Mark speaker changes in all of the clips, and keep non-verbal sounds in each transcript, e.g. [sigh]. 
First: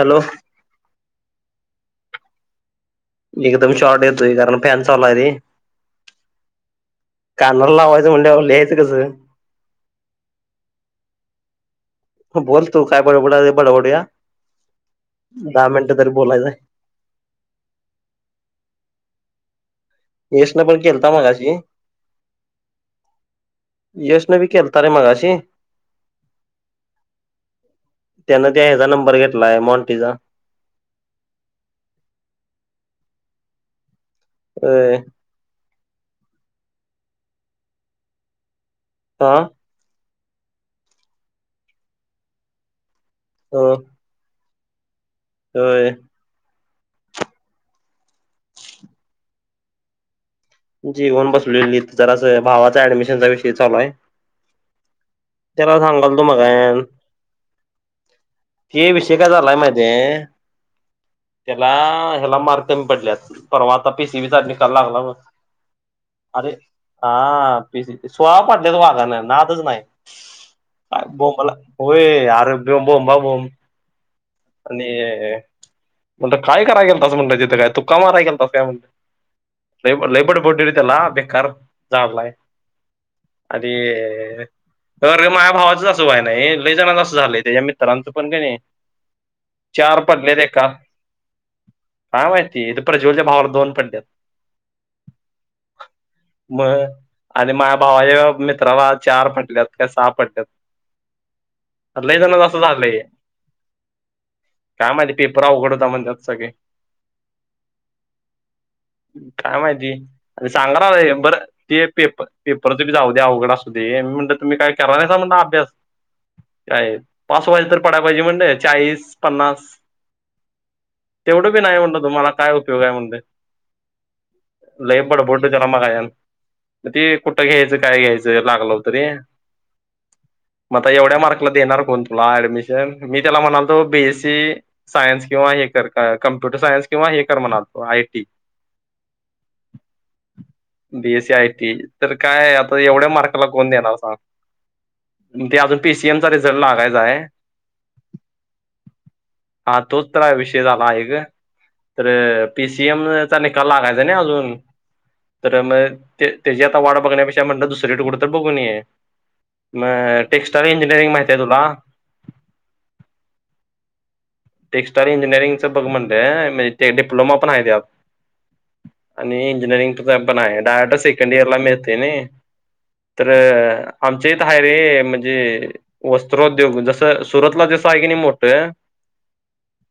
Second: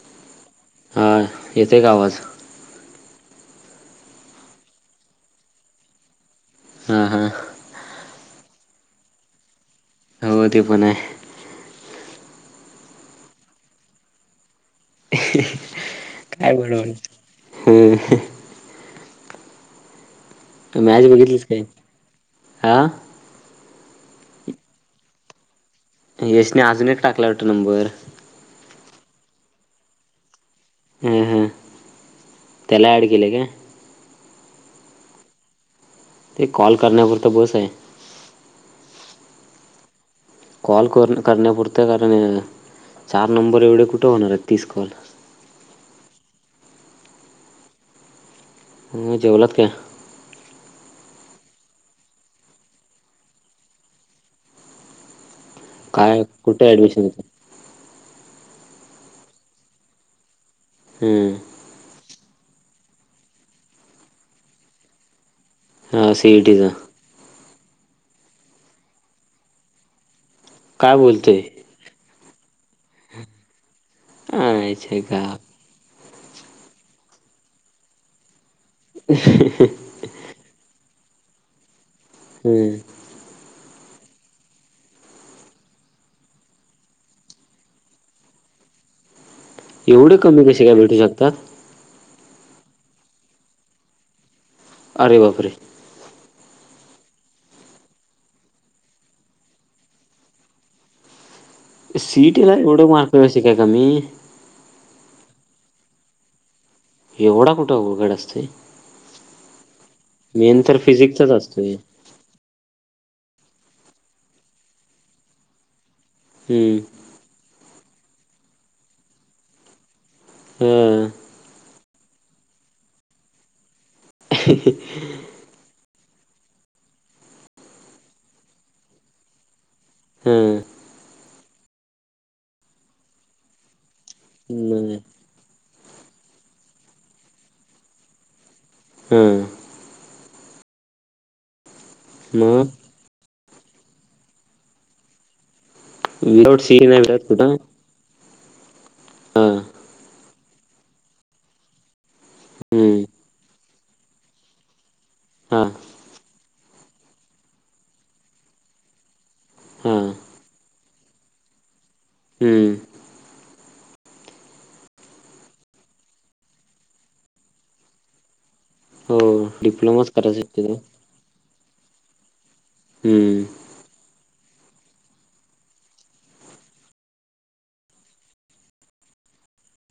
Speaker 1: Hello
Speaker 2: हा येते का आवाज
Speaker 1: एकदम शॉर्ट येतोय कारण फॅन चालाूय र
Speaker 2: हम हम
Speaker 1: ं्यावर यायचं कसं
Speaker 2: हो ते बण
Speaker 1: बोल तू काय बडबड बडबडूया दहा मिनिटं तरी
Speaker 2: काय
Speaker 1: बोलायचं
Speaker 2: बरो हम्म
Speaker 1: यशनं पण
Speaker 2: मॅच
Speaker 1: केलता
Speaker 2: बघितलीच
Speaker 1: मगाशी
Speaker 2: काय हा
Speaker 1: यश्न बी खलत रे मगाशीी
Speaker 2: यशने अजून एक टाकला होता नंबर
Speaker 1: र घेतलाय मॉंटीचा
Speaker 2: ह हा त्याला अड केले काे
Speaker 1: ह
Speaker 2: ते कॉल करण्यावर तर बस आहे
Speaker 1: आा
Speaker 2: कॉल कर करण्याप पुरते कारण चार नंबर
Speaker 1: हो
Speaker 2: एवढे कुठे होणार आहेत? तीस कॉल
Speaker 1: होय.
Speaker 2: म जेवलात काय?
Speaker 1: जेऊन बसलोय मी जरास भावाच ऍडमिशनचा विषय चालू आहे. त्याला
Speaker 2: काय
Speaker 1: सांगालतो
Speaker 2: कुठे
Speaker 1: मगाच्यांन.
Speaker 2: ऍडमिशन होत
Speaker 1: ते विषय काय झालाय माहिती हाय
Speaker 2: हम्म
Speaker 1: तेला हेला मार कमी पडल्यात, परवा आता पी सी बी चा निकाला लागला बग
Speaker 2: हा
Speaker 1: अरे
Speaker 2: सीईटीचा
Speaker 1: हा. सोळा पाडल्यात वाघान नाद च नाही.
Speaker 2: काय बोलतोय
Speaker 1: बोंबला होय. आर ब बोंबाबोंब
Speaker 2: आई च्या गाव
Speaker 1: मणल काय कराय गेलतास म्हटल तिथं काय तुका मारय गेलतास लय लय बड तेला बेकार झाडलाय.
Speaker 2: हम्म
Speaker 1: तर माझ्या भावाचं असं व्हाय नाही लय जनाच असं झालंय त्याच्या मित्रांचं पण कणी चार
Speaker 2: एवढे
Speaker 1: पडलेत
Speaker 2: कमी कसे
Speaker 1: एका
Speaker 2: काय भेटू शकतात?
Speaker 1: काय माहिती इथ प्रज्वलच्या भावाला दोन पडल्यात.
Speaker 2: अरे बाप रे.
Speaker 1: मग आणि माझ्या भावाच्या मित्राला चार पडल्यात काय सहा पडल्यात. लय
Speaker 2: सी इ टी
Speaker 1: जणांचं
Speaker 2: ला
Speaker 1: असं
Speaker 2: एवढं
Speaker 1: झालंय
Speaker 2: मार्ग कसे काय कमी?
Speaker 1: काय माहिती पेपर आवघड होता म्हणत्यात सगळी.
Speaker 2: एवढा कुठं आवगड असतोय.
Speaker 1: अरे सांगायला लागलोय काय बर ते पेप पेप जाऊदे अवघड आसुदे तुम्ही काय कराय नाहीसा म्हणल अभ्यास?
Speaker 2: हम्म.
Speaker 1: काय पास व्हायच तर पडाय पाहिजे म्हणल चाळीस, पन्नास
Speaker 2: हा
Speaker 1: तेवढं बी नाही म्हणल तुम्हाला काय उपयोग आहे म्हणल. लय बडबडलोय त्याला मागाच्यांन. ते कुठं घ्यायचं काय घ्यायचं लागलं होत रे.
Speaker 2: हा
Speaker 1: मग आता एवढ्या मार्क देणार कोण तुला ऍडमिशन मी त्याला म्हणालतो बीस
Speaker 2: नाही.
Speaker 1: सायन्स किंवा कम्प्युटर सायन्स किंवा हे कर म्हणालत आय टी
Speaker 2: हम
Speaker 1: बी एस आय टी तर काय
Speaker 2: मग
Speaker 1: आता एवढ्या मार्क ला कोण देणार सांग ते अजून पीसीएमचा रिझल्ट
Speaker 2: विथउट सी
Speaker 1: लागायचा आहे हा तोच तरय विषय झाला आहे ग तर पी
Speaker 2: हम्म.
Speaker 1: सीएमचा निकाल लागाय चाय अजून. तर
Speaker 2: हा
Speaker 1: मग ते त्याची आता वाट बघण्यापेक्षा म्हणलं दुसरे कुठं तर बघूनये. म
Speaker 2: हा
Speaker 1: टेक्स्टाईल इंजिनी रींग माहिती आहे तुला?
Speaker 2: हम्म.
Speaker 1: टेक्स्टाइल इंजिनिअरिंग चं बघ म्हणलंय म्हणजे ते डिप्लोमा पण आहे त्यात.
Speaker 2: हो
Speaker 1: आणि
Speaker 2: डिप्लोमाच
Speaker 1: इंजिनिअरिंगच पण
Speaker 2: करायचा
Speaker 1: आहे
Speaker 2: तिला
Speaker 1: डायरेक्ट सेकंड इयर मिळते नाही. तर
Speaker 2: हम्म.
Speaker 1: आमचे आहे रे म्हणजे वस्त्रोद्योग जसं सुरतला जस आहे की नाही मोठं.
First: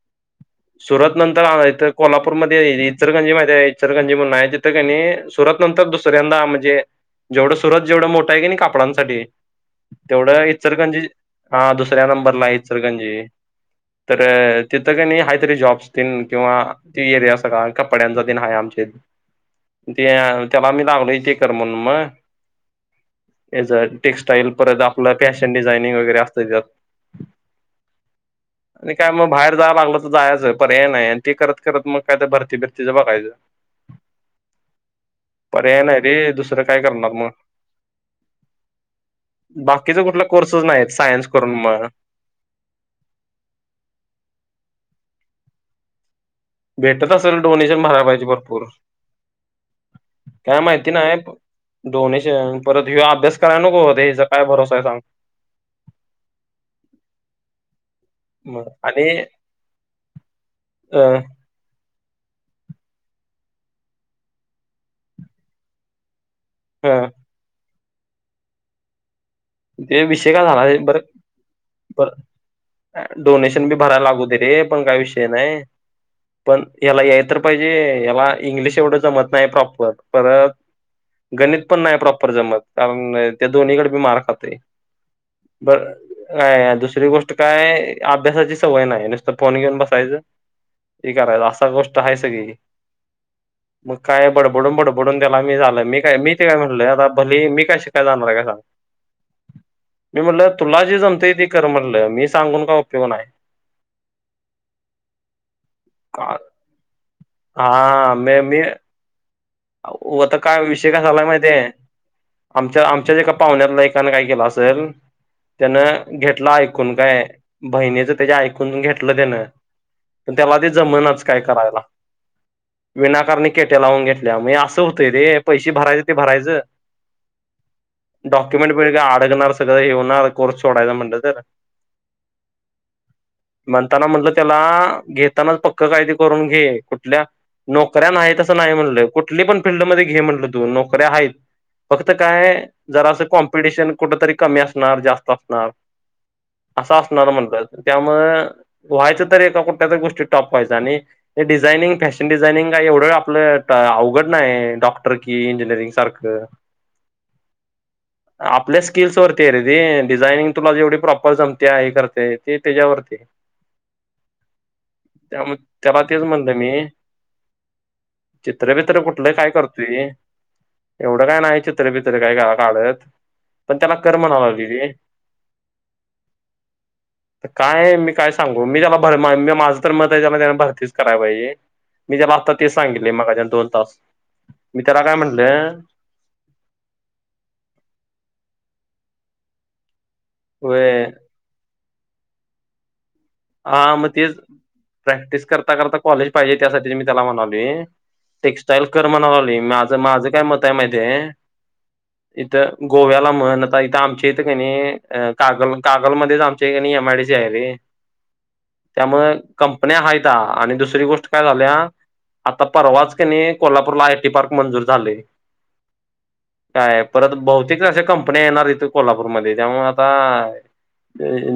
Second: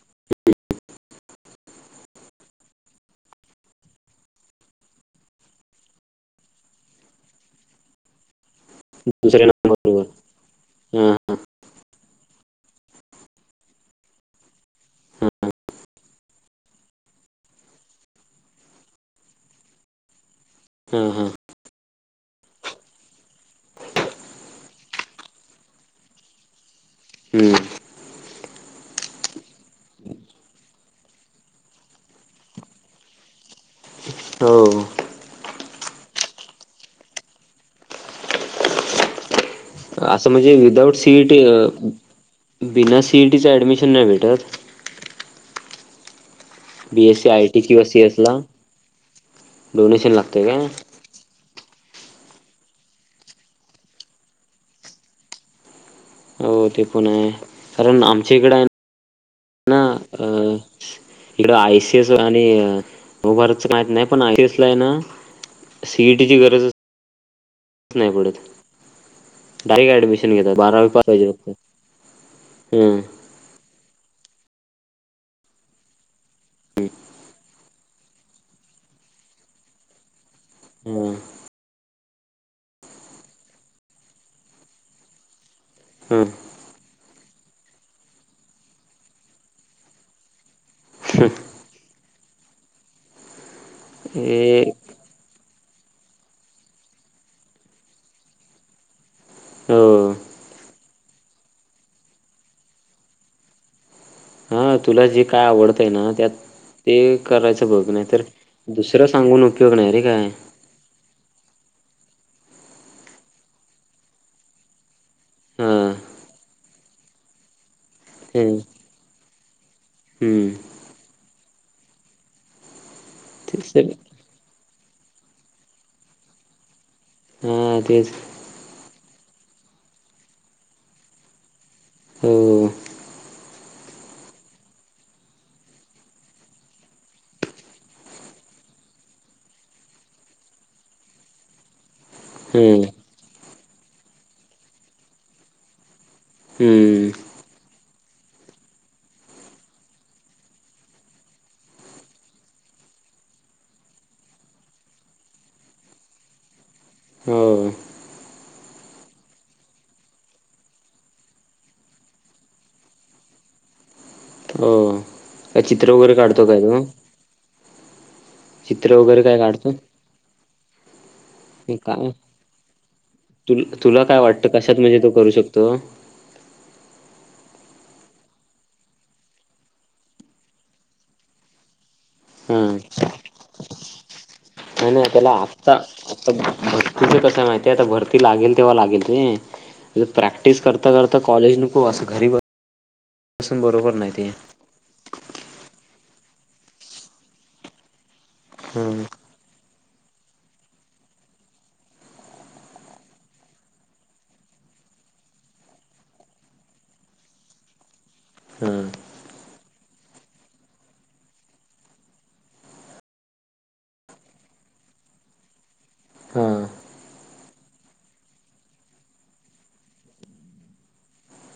Speaker 2: [inaudible]
Speaker 1: सुरत नंतर इथ कोल्हापूरमध्ये इचरगंजी मा इचरगंजी म्हणून आहे तिथं काणी सुरत नंतर दुसऱ्यांदा म्हणजे जेवढं सुरत जेवढं मोठं आहे क काप डांसाठी
Speaker 2: दुसऱ्या नंबरवर
Speaker 1: तेवढं इचलकरंजी हा दुस सऱ्या नंबरला आहे इचलकरंजी. तर तिथं का नाही काहीतरी जॉब्स तेन किंवा ती एरिया सगळा कपड्यांचा तेन आहे आमच्या ते त्याला मी
Speaker 2: हा
Speaker 1: लागलो इ
Speaker 2: हा
Speaker 1: तेे कर म्हणून मग. याच टेक्स्टाईल परत आपलं फॅशन डिझाइनिंग वगैरे असत त्यात.
Speaker 2: हम्म.
Speaker 1: आणि काय मग बाहेर जावं लागलं तर जायचंय पर्याय नाही आणि ते करत करत मग काय तर भरती भिरतीच बघायचं.
Speaker 2: हो.
Speaker 1: पर्याय नाही रे दुसरं काय करणार मग. बाकीचा कुठला
Speaker 2: असं म्हणजे
Speaker 1: कोर्सच नाही आहेत
Speaker 2: विदाउट
Speaker 1: सायन्स
Speaker 2: सीईटी
Speaker 1: करून मग
Speaker 2: बना सीईटीच ॲडमिशन नाही भेटत.
Speaker 1: भेटत
Speaker 2: बीएससी
Speaker 1: असेल
Speaker 2: आय टी
Speaker 1: डोनेशन
Speaker 2: किंवा
Speaker 1: भराय पाहिजे
Speaker 2: सीएसला
Speaker 1: भरपूर
Speaker 2: डोनेशन लागतंय
Speaker 1: काय माहिती नाही. डोनेशन परत ह्यो अभ्यास कराय नको हेचा काय भरोसा आहे सांग?
Speaker 2: हो ते पण आहे. कारण आमच्या इकडं आहे
Speaker 1: मग आणि
Speaker 2: ना
Speaker 1: अ
Speaker 2: इकडं आय. सी आणि वरचं माहीत नाही पण [unintelligible] ना सी. ई टीची गरज अस
Speaker 1: ह
Speaker 2: त नाही पडत. डायरेक्ट
Speaker 1: ते विषय
Speaker 2: ॲडमिशन
Speaker 1: का
Speaker 2: घेतात
Speaker 1: झाला
Speaker 2: बारावी
Speaker 1: बर
Speaker 2: पास पाहिजे फक्त
Speaker 1: ब
Speaker 2: हं,
Speaker 1: डोनेशन बी भरायला लागू दे. ते पण काय विषय नाही. पण याला याय तर पाहि जे. याला इंग्लिश एवढं जमत नाही प्रॉपर. परत
Speaker 2: हं,
Speaker 1: गणित पण नाही प्रॉप जमत कारण त्या दोन्हीकडे मी मार खात ते बर
Speaker 2: हं.
Speaker 1: का दुसरी गोष्ट काय अभ्यासाची सवय नाही नुसतं फोन घेऊन बसायचं. ते करायच असा गोष्ट आहेस. ग मग काय बड
Speaker 2: हे
Speaker 1: बुडून बड बुडून दला मी झालंय मी काय मी ते काय म्हटलय आता भली मी काय श काय जाणार आहे काय सांग.
Speaker 2: हो
Speaker 1: मी म्हणलं तुला जे जमते. कर म्हटलं मी सांगून का उपयोग आहे.
Speaker 2: हा तुला जे काय आवडतं आहे ना त्यात ते कराय बघ नाही
Speaker 1: हा
Speaker 2: तर
Speaker 1: मी मी
Speaker 2: दुसर सग
Speaker 1: आता काय विषय काय माहि आहे. आमच्या आमच्या ज एका पाहुण्यातला एकानें काय केलं असेल त्यांना
Speaker 2: हां
Speaker 1: घेत. म्हटला ऐकून काय. बहिणीचं त्याच्या
Speaker 2: हं,
Speaker 1: ऐकून घेतलं त्यान पण
Speaker 2: हं.
Speaker 1: त्याला ते जमनच काय करायं. [unintelligible] विनाकारणी
Speaker 2: तेच
Speaker 1: केटे
Speaker 2: तर
Speaker 1: लावून घे. असं होतंय र पैसे भरायचं ते भरायचं.
Speaker 2: हां तेच
Speaker 1: डॉक्युमेंट बर का अडगणार सगळं येणार कोर ोडायला म्हटलं तर.
Speaker 2: हो
Speaker 1: म्हणताना म्हटलं त्याला घेतानाच पक्क कायदे करून घे कुठल्या नोकऱ्या आहेत तसं नाही म्हणलं. कुठली पण फिल्डमध्येध्ये घे म्हंटलं तू नोकऱ्या आहेत. फक्त काय
Speaker 2: हं,
Speaker 1: जरा असं कॉम टशन कुठरी कमी असणार जास्त असणार. ह सास्
Speaker 2: हं.
Speaker 1: नॉर्मल त्यामु व्हायचं तर एका कुठत्याच गोष्टी टॉप व्हायचं. आणि ते डिझायनिंग फॅशन डिझायनिंग का एवढं आपलं अवघड नाही डॉक्टर कि इंजिनिअरिंग सारखं
Speaker 2: हो.
Speaker 1: आपल्या स्किल्सवररती आहे रेदीी डिझाइनिंग तुला जेवढी प्रॉपर जमते आहे करते ते त्याच्यावरती त्यामुळे
Speaker 2: का चित्र
Speaker 1: त्याला
Speaker 2: वगैरे
Speaker 1: तेच
Speaker 2: काढतो काय त
Speaker 1: चित्रबित्र कुठलं काय करतोय. एवढं काय नाही चित्र बित्र काय काढत
Speaker 2: तु
Speaker 1: पण त्याला
Speaker 2: तुला
Speaker 1: कर
Speaker 2: काय वाटतं कशात
Speaker 1: म्हणालावली
Speaker 2: म्हणजे तो करू शकतो हा
Speaker 1: काय. मी काय सांगू मी त्याला भर मी माझं तर मत आहे त्याना भरतीच कराय पाहिजे मी जे बगता ते सांगलं दोन तास
Speaker 2: नाही नाही त्याला आत्ता
Speaker 1: म्हटलं
Speaker 2: आता भरतीच कस माहितीय आता भरती लागेल तेव्हा लागेल ह प्रॅक्टिस करता
Speaker 1: व्हय
Speaker 2: करता कॉलेज न तो असं घरी बत
Speaker 1: हा मग ते प्रॅक्टिस करता करता कॉलेज पाहिजे त्यासाठी मी त्याला म्हणाल टेक्स्टाईल
Speaker 2: हम्म
Speaker 1: कर म्हणा लाली मी माझं काय मत आहे माहिती आहेय इथं गोव्याला म्हण आता इथं आमच्या इथं काणी कागल कागलमध्येध्येच आमच्याणी एमआयडी सी आहे रे
Speaker 2: हम्म
Speaker 1: त्यामु कंपन्या हाय त्या आणि दुसरी गोष्ट काय झाल्या आता परवाच कनी कोल्हापूरला आयटी पार्क मंजूर झाले
Speaker 2: हा
Speaker 1: काय परत बहुतेक अशा कंपन्या येणार इथे कोल्हापूरमध्ये त्यामुळे आता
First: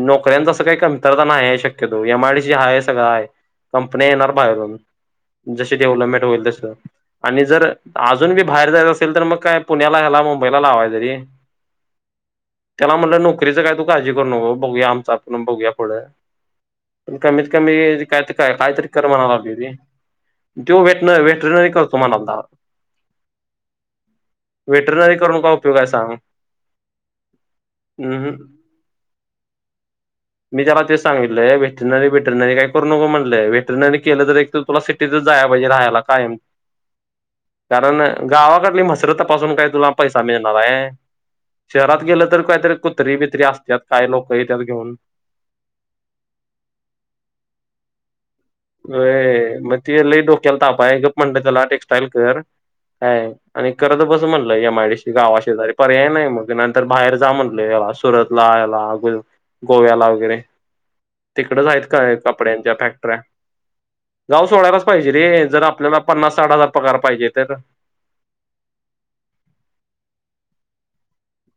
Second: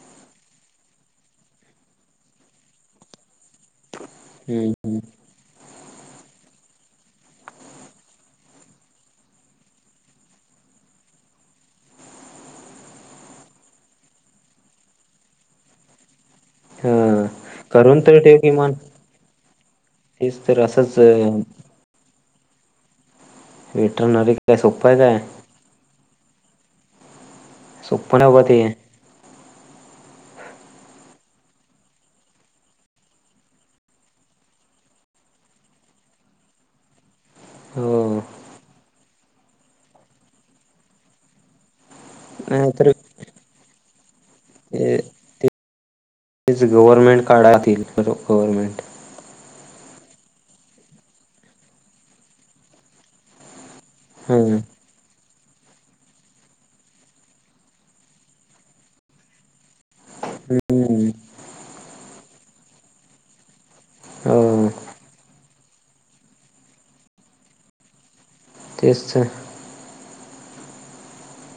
Speaker 1: नोकऱ्यांचं काही कमतरता नाही आहे शक्य एम आय डी हा आहे सग आहे कंपनी्या येणार
Speaker 2: हम्म
Speaker 1: बाहेरून
Speaker 2: हम्म
Speaker 1: जशी डेव्हलपमेंट होईल तस आणि जर अजून बी बाहेर जायचं असेल तर मग काय पुण्याला ह्याला मुंबईला लावाय तरी त्याला म्हटलं नोकरीच काय तू काळजी करू नको बघूया आमचा बघूया पुढं प
Speaker 2: हा
Speaker 1: कमीत कमी
Speaker 2: करून तर
Speaker 1: काय
Speaker 2: ठेव
Speaker 1: काय
Speaker 2: किमान
Speaker 1: काहीतरी कर म्हणा लागली
Speaker 2: तेच तर
Speaker 1: तो
Speaker 2: असंच
Speaker 1: वेट वेटनरी करतो मणा द
Speaker 2: वेटरनरी काय सोप्पं आहे
Speaker 1: वेटरनरी
Speaker 2: काय
Speaker 1: करून का उपयोग आहे सांग
Speaker 2: सुपन
Speaker 1: हम्म
Speaker 2: उप ते
Speaker 1: मी त्याला ते सांगित वेटनरी वेटनरी काय करू नको म्हटले वेहेटरनरी केलं तर एक तुला सिटीतच जा पाहिजे राहायला कायम कारण
Speaker 2: हो
Speaker 1: गावाकडली मस्त रथ तपासून काय तुला पैसा मिळणार आहे? शहरात गेलं तर
Speaker 2: नाही
Speaker 1: कायतरी कुत्री बित्री असत त्यात काय, लोक येतात घेवून
Speaker 2: तर तेच गव्हर्नमेंट काढा आधी, गव्हर्नमेंट
Speaker 1: व्हय मग ते खुप डोक्याला ताप आहे. तेच म्हणत आहे त्याला, टेक्स्टाईल कर, काय.... आणि करत बस म्हणलं
Speaker 2: हम्म
Speaker 1: एम आय डी सी गावात पर्याय नाही बघ, नंतर बाहेर जा म्हटल, सुरतला याला, गोव्याला वगैरे
Speaker 2: हम्म
Speaker 1: तिकडेच आहेत का कपड्यांच्या फॅक्टर्या? गाव
Speaker 2: हो
Speaker 1: सोडायलाच पाहिजे रे, जर आपल्याला पन्नास साठ हजार पगार, पाहिजे तर
Speaker 2: तेचच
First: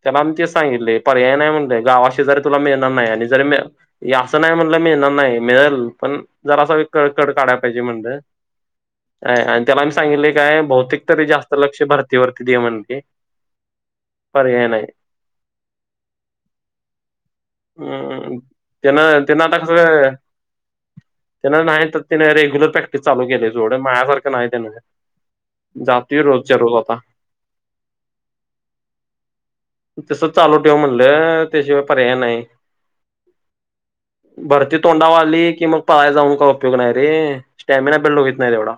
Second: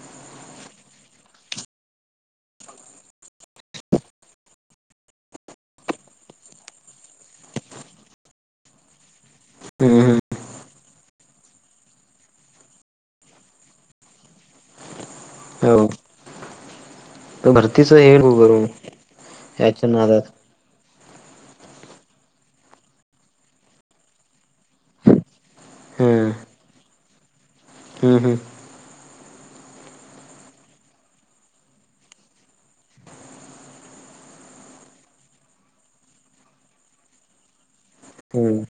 Speaker 1: त्याला आम्ही तेच सांगितले आहे, पर्याय नाही, म्हणले गावा शेजारी तुला मिळणार नाही, जरी असं नाही म्हणाल मिळेल जास्त लक्ष भरतीकडे दे असं म्हटलं आणि जरी असं नाही म्हणलं मिळणार नाही मिळेल पण जरा अस ककड काढा पाहिजे म्हणलं आणि त्याला आमही
Speaker 2: हम्म हम्म
Speaker 1: सांगितले काय बहुतेक तरी जास्त लक्ष भरतीवररती दे म्हणते पर्याय नाही
Speaker 2: हो तर भरतीच हे हो
Speaker 1: हम्म
Speaker 2: कर, याच्या नादात
Speaker 1: त्याना नाही तर त्याने रेग्युलर प्रॅक्टिस चालू केले जोड माझ्यासारखे नाही त्याचे जाती
Speaker 2: हम्म
Speaker 1: रोजच्या रोज आता
Speaker 2: हम्म- हम्म
Speaker 1: तस चालू ठेव म्हणलं त्याशिवाय पर्याय नाही भरती तोंडावर आली की मग पळायला जाऊन काय उपयोग नाही रे. स्टॅमिना बघत नाही
Speaker 2: हम्म
Speaker 1: तेवढा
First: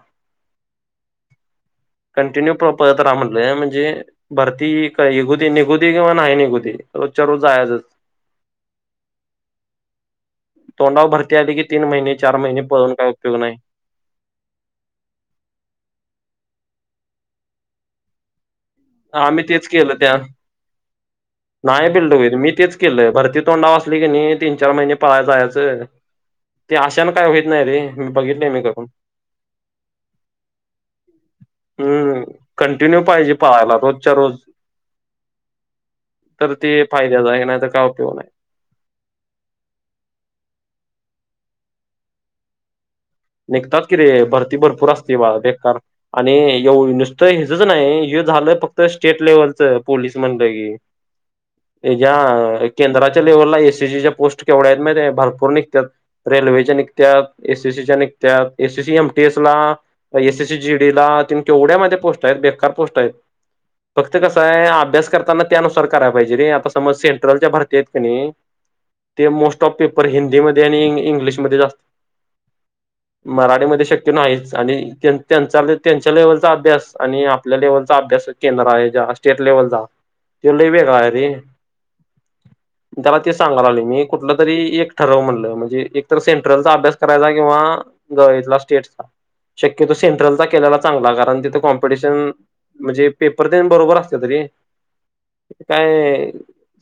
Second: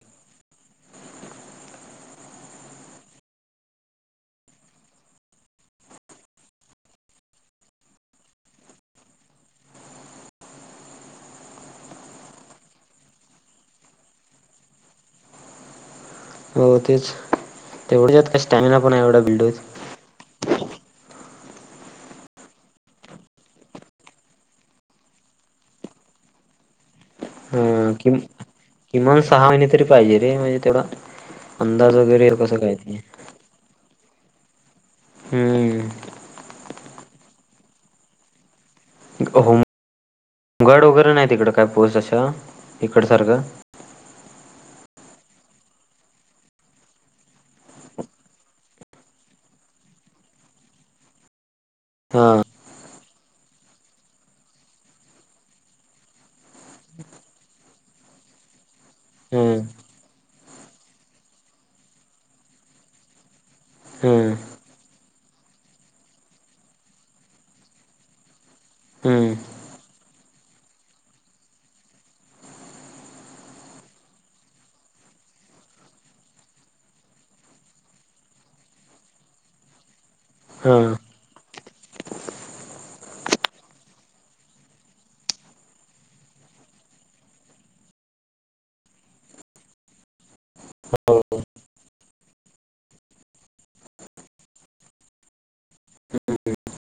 Speaker 1: कंटिन्यू पळ पळत रहा, म्हटलंय म्हणजे भरती निघु दे निघु दे किंवा नाही निघु दे रोजच्या रोज जायचं तोंडावर भरती आली कि तीन महिने चार महिने पळून काहीही उपयोग नाही
Speaker 2: हो तेच तेवढं जात क
Speaker 1: आम्ही तेच केलं त्या नाही बिल्ड होईल मी तेच केलं, भरती तोंडाव असली की नाही, तीन-चार महिने पळायला जायचं त्या आशेने काय होईल
Speaker 2: कि किमान सहा महिने तरी पाहिजे, रे म्हणजे तेवढा अंदाज वगैरे कस काय ते
Speaker 1: त्याला रोजच्या रोज
Speaker 2: हम्म
Speaker 1: तर ते फायद्याचा आहे की नाही, तर काय उपयोग नाही
Speaker 2: होम होमगार्ड वगैरे नाही, तिकड काय पोस्ट अशा इकडसारखं
Speaker 1: निघतात की रे भरती भरपूर असते बाळ बेकार आणि ए नुसतं हचच नाही हे झालं फक्त स्टेट लेवलच पोलीस म्हणलं की
Speaker 2: हा
Speaker 1: याच्या केंद्राच्या त्या लेव्हलला एसीसीच्या पोस्ट केवढ्या आहेत माहिती, भरपूर निघत्यात रेल्वेच्या निघत्यात एसीसीच्या निघ त्या एसीसी एमटीएस
Speaker 2: हम्म
Speaker 1: ला एसीसी जीडी ला त केवढ्या माझ्या पोस्ट आहेत बेकार पोस्ट आहेत फक्त
Speaker 2: हम्म
Speaker 1: कसं आहे अभ्यास करताना त्यानुसार करायला पाहिजे रे आता समज सेंट्रल ज्या भरती आहेत का नाही ते
Speaker 2: हम्म
Speaker 1: मोस्ट ऑफ पेपर हिंदीमध्येध्ये आणि इंग्लिशमध्ये जास्त मराठीमध्येध्ये शक्य नाहीच आणि त्यां त्यांच्या लेव्हलचा अभ्यास आणि आपल्या लेवलचा अभ्यास केंद्र आहे ज्या स्टेट लेव्हलचा तो लई
Speaker 2: हा
Speaker 1: वेगळा आहे रे, त्याला तेच सांगायला लागलो, मी कुठलं तरी एक ठरव म्हणलं म्हणजे एकतर सेंट्रलचा अभ्यास करायचा किंवा स्टेटचा शक्यतो, सेंट्रलचा केलेला चांगला
Speaker 2: कॉल
Speaker 1: कारण तिथे कॉम्पिटिशन म्हणजे पेपर तेन बरोबर असत्यात रे तरी काय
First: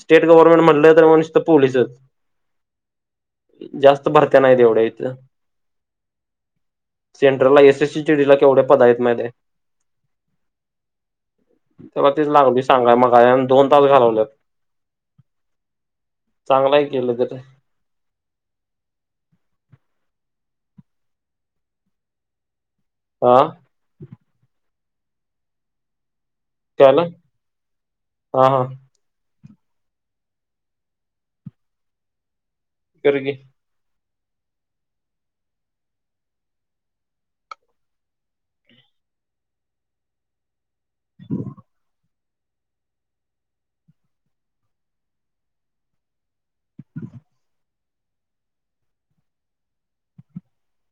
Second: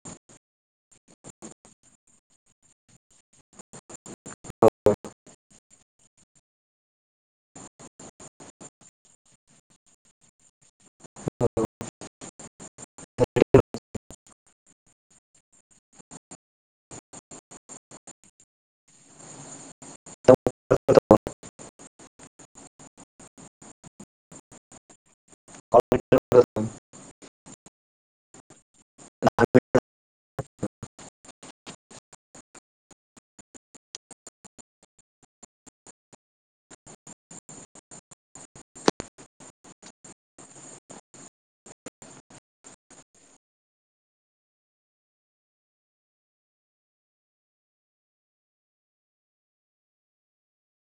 Speaker 1: स्टेट गव्हर्नमेंट म्हणलं तर मग पोलीसच जास्त भरत्या नाही एवढ्या इथ सेंट्रल ला एस एससीडी ला केवढे पद आहेत माहिती आहे, त्याला तेच लागलोय सांगायला मघापासून दोन तास घालवलेत चांगलं आहे केलं तर आ...
Speaker 2: करत
Speaker 1: त्याला हा- हा करकी ह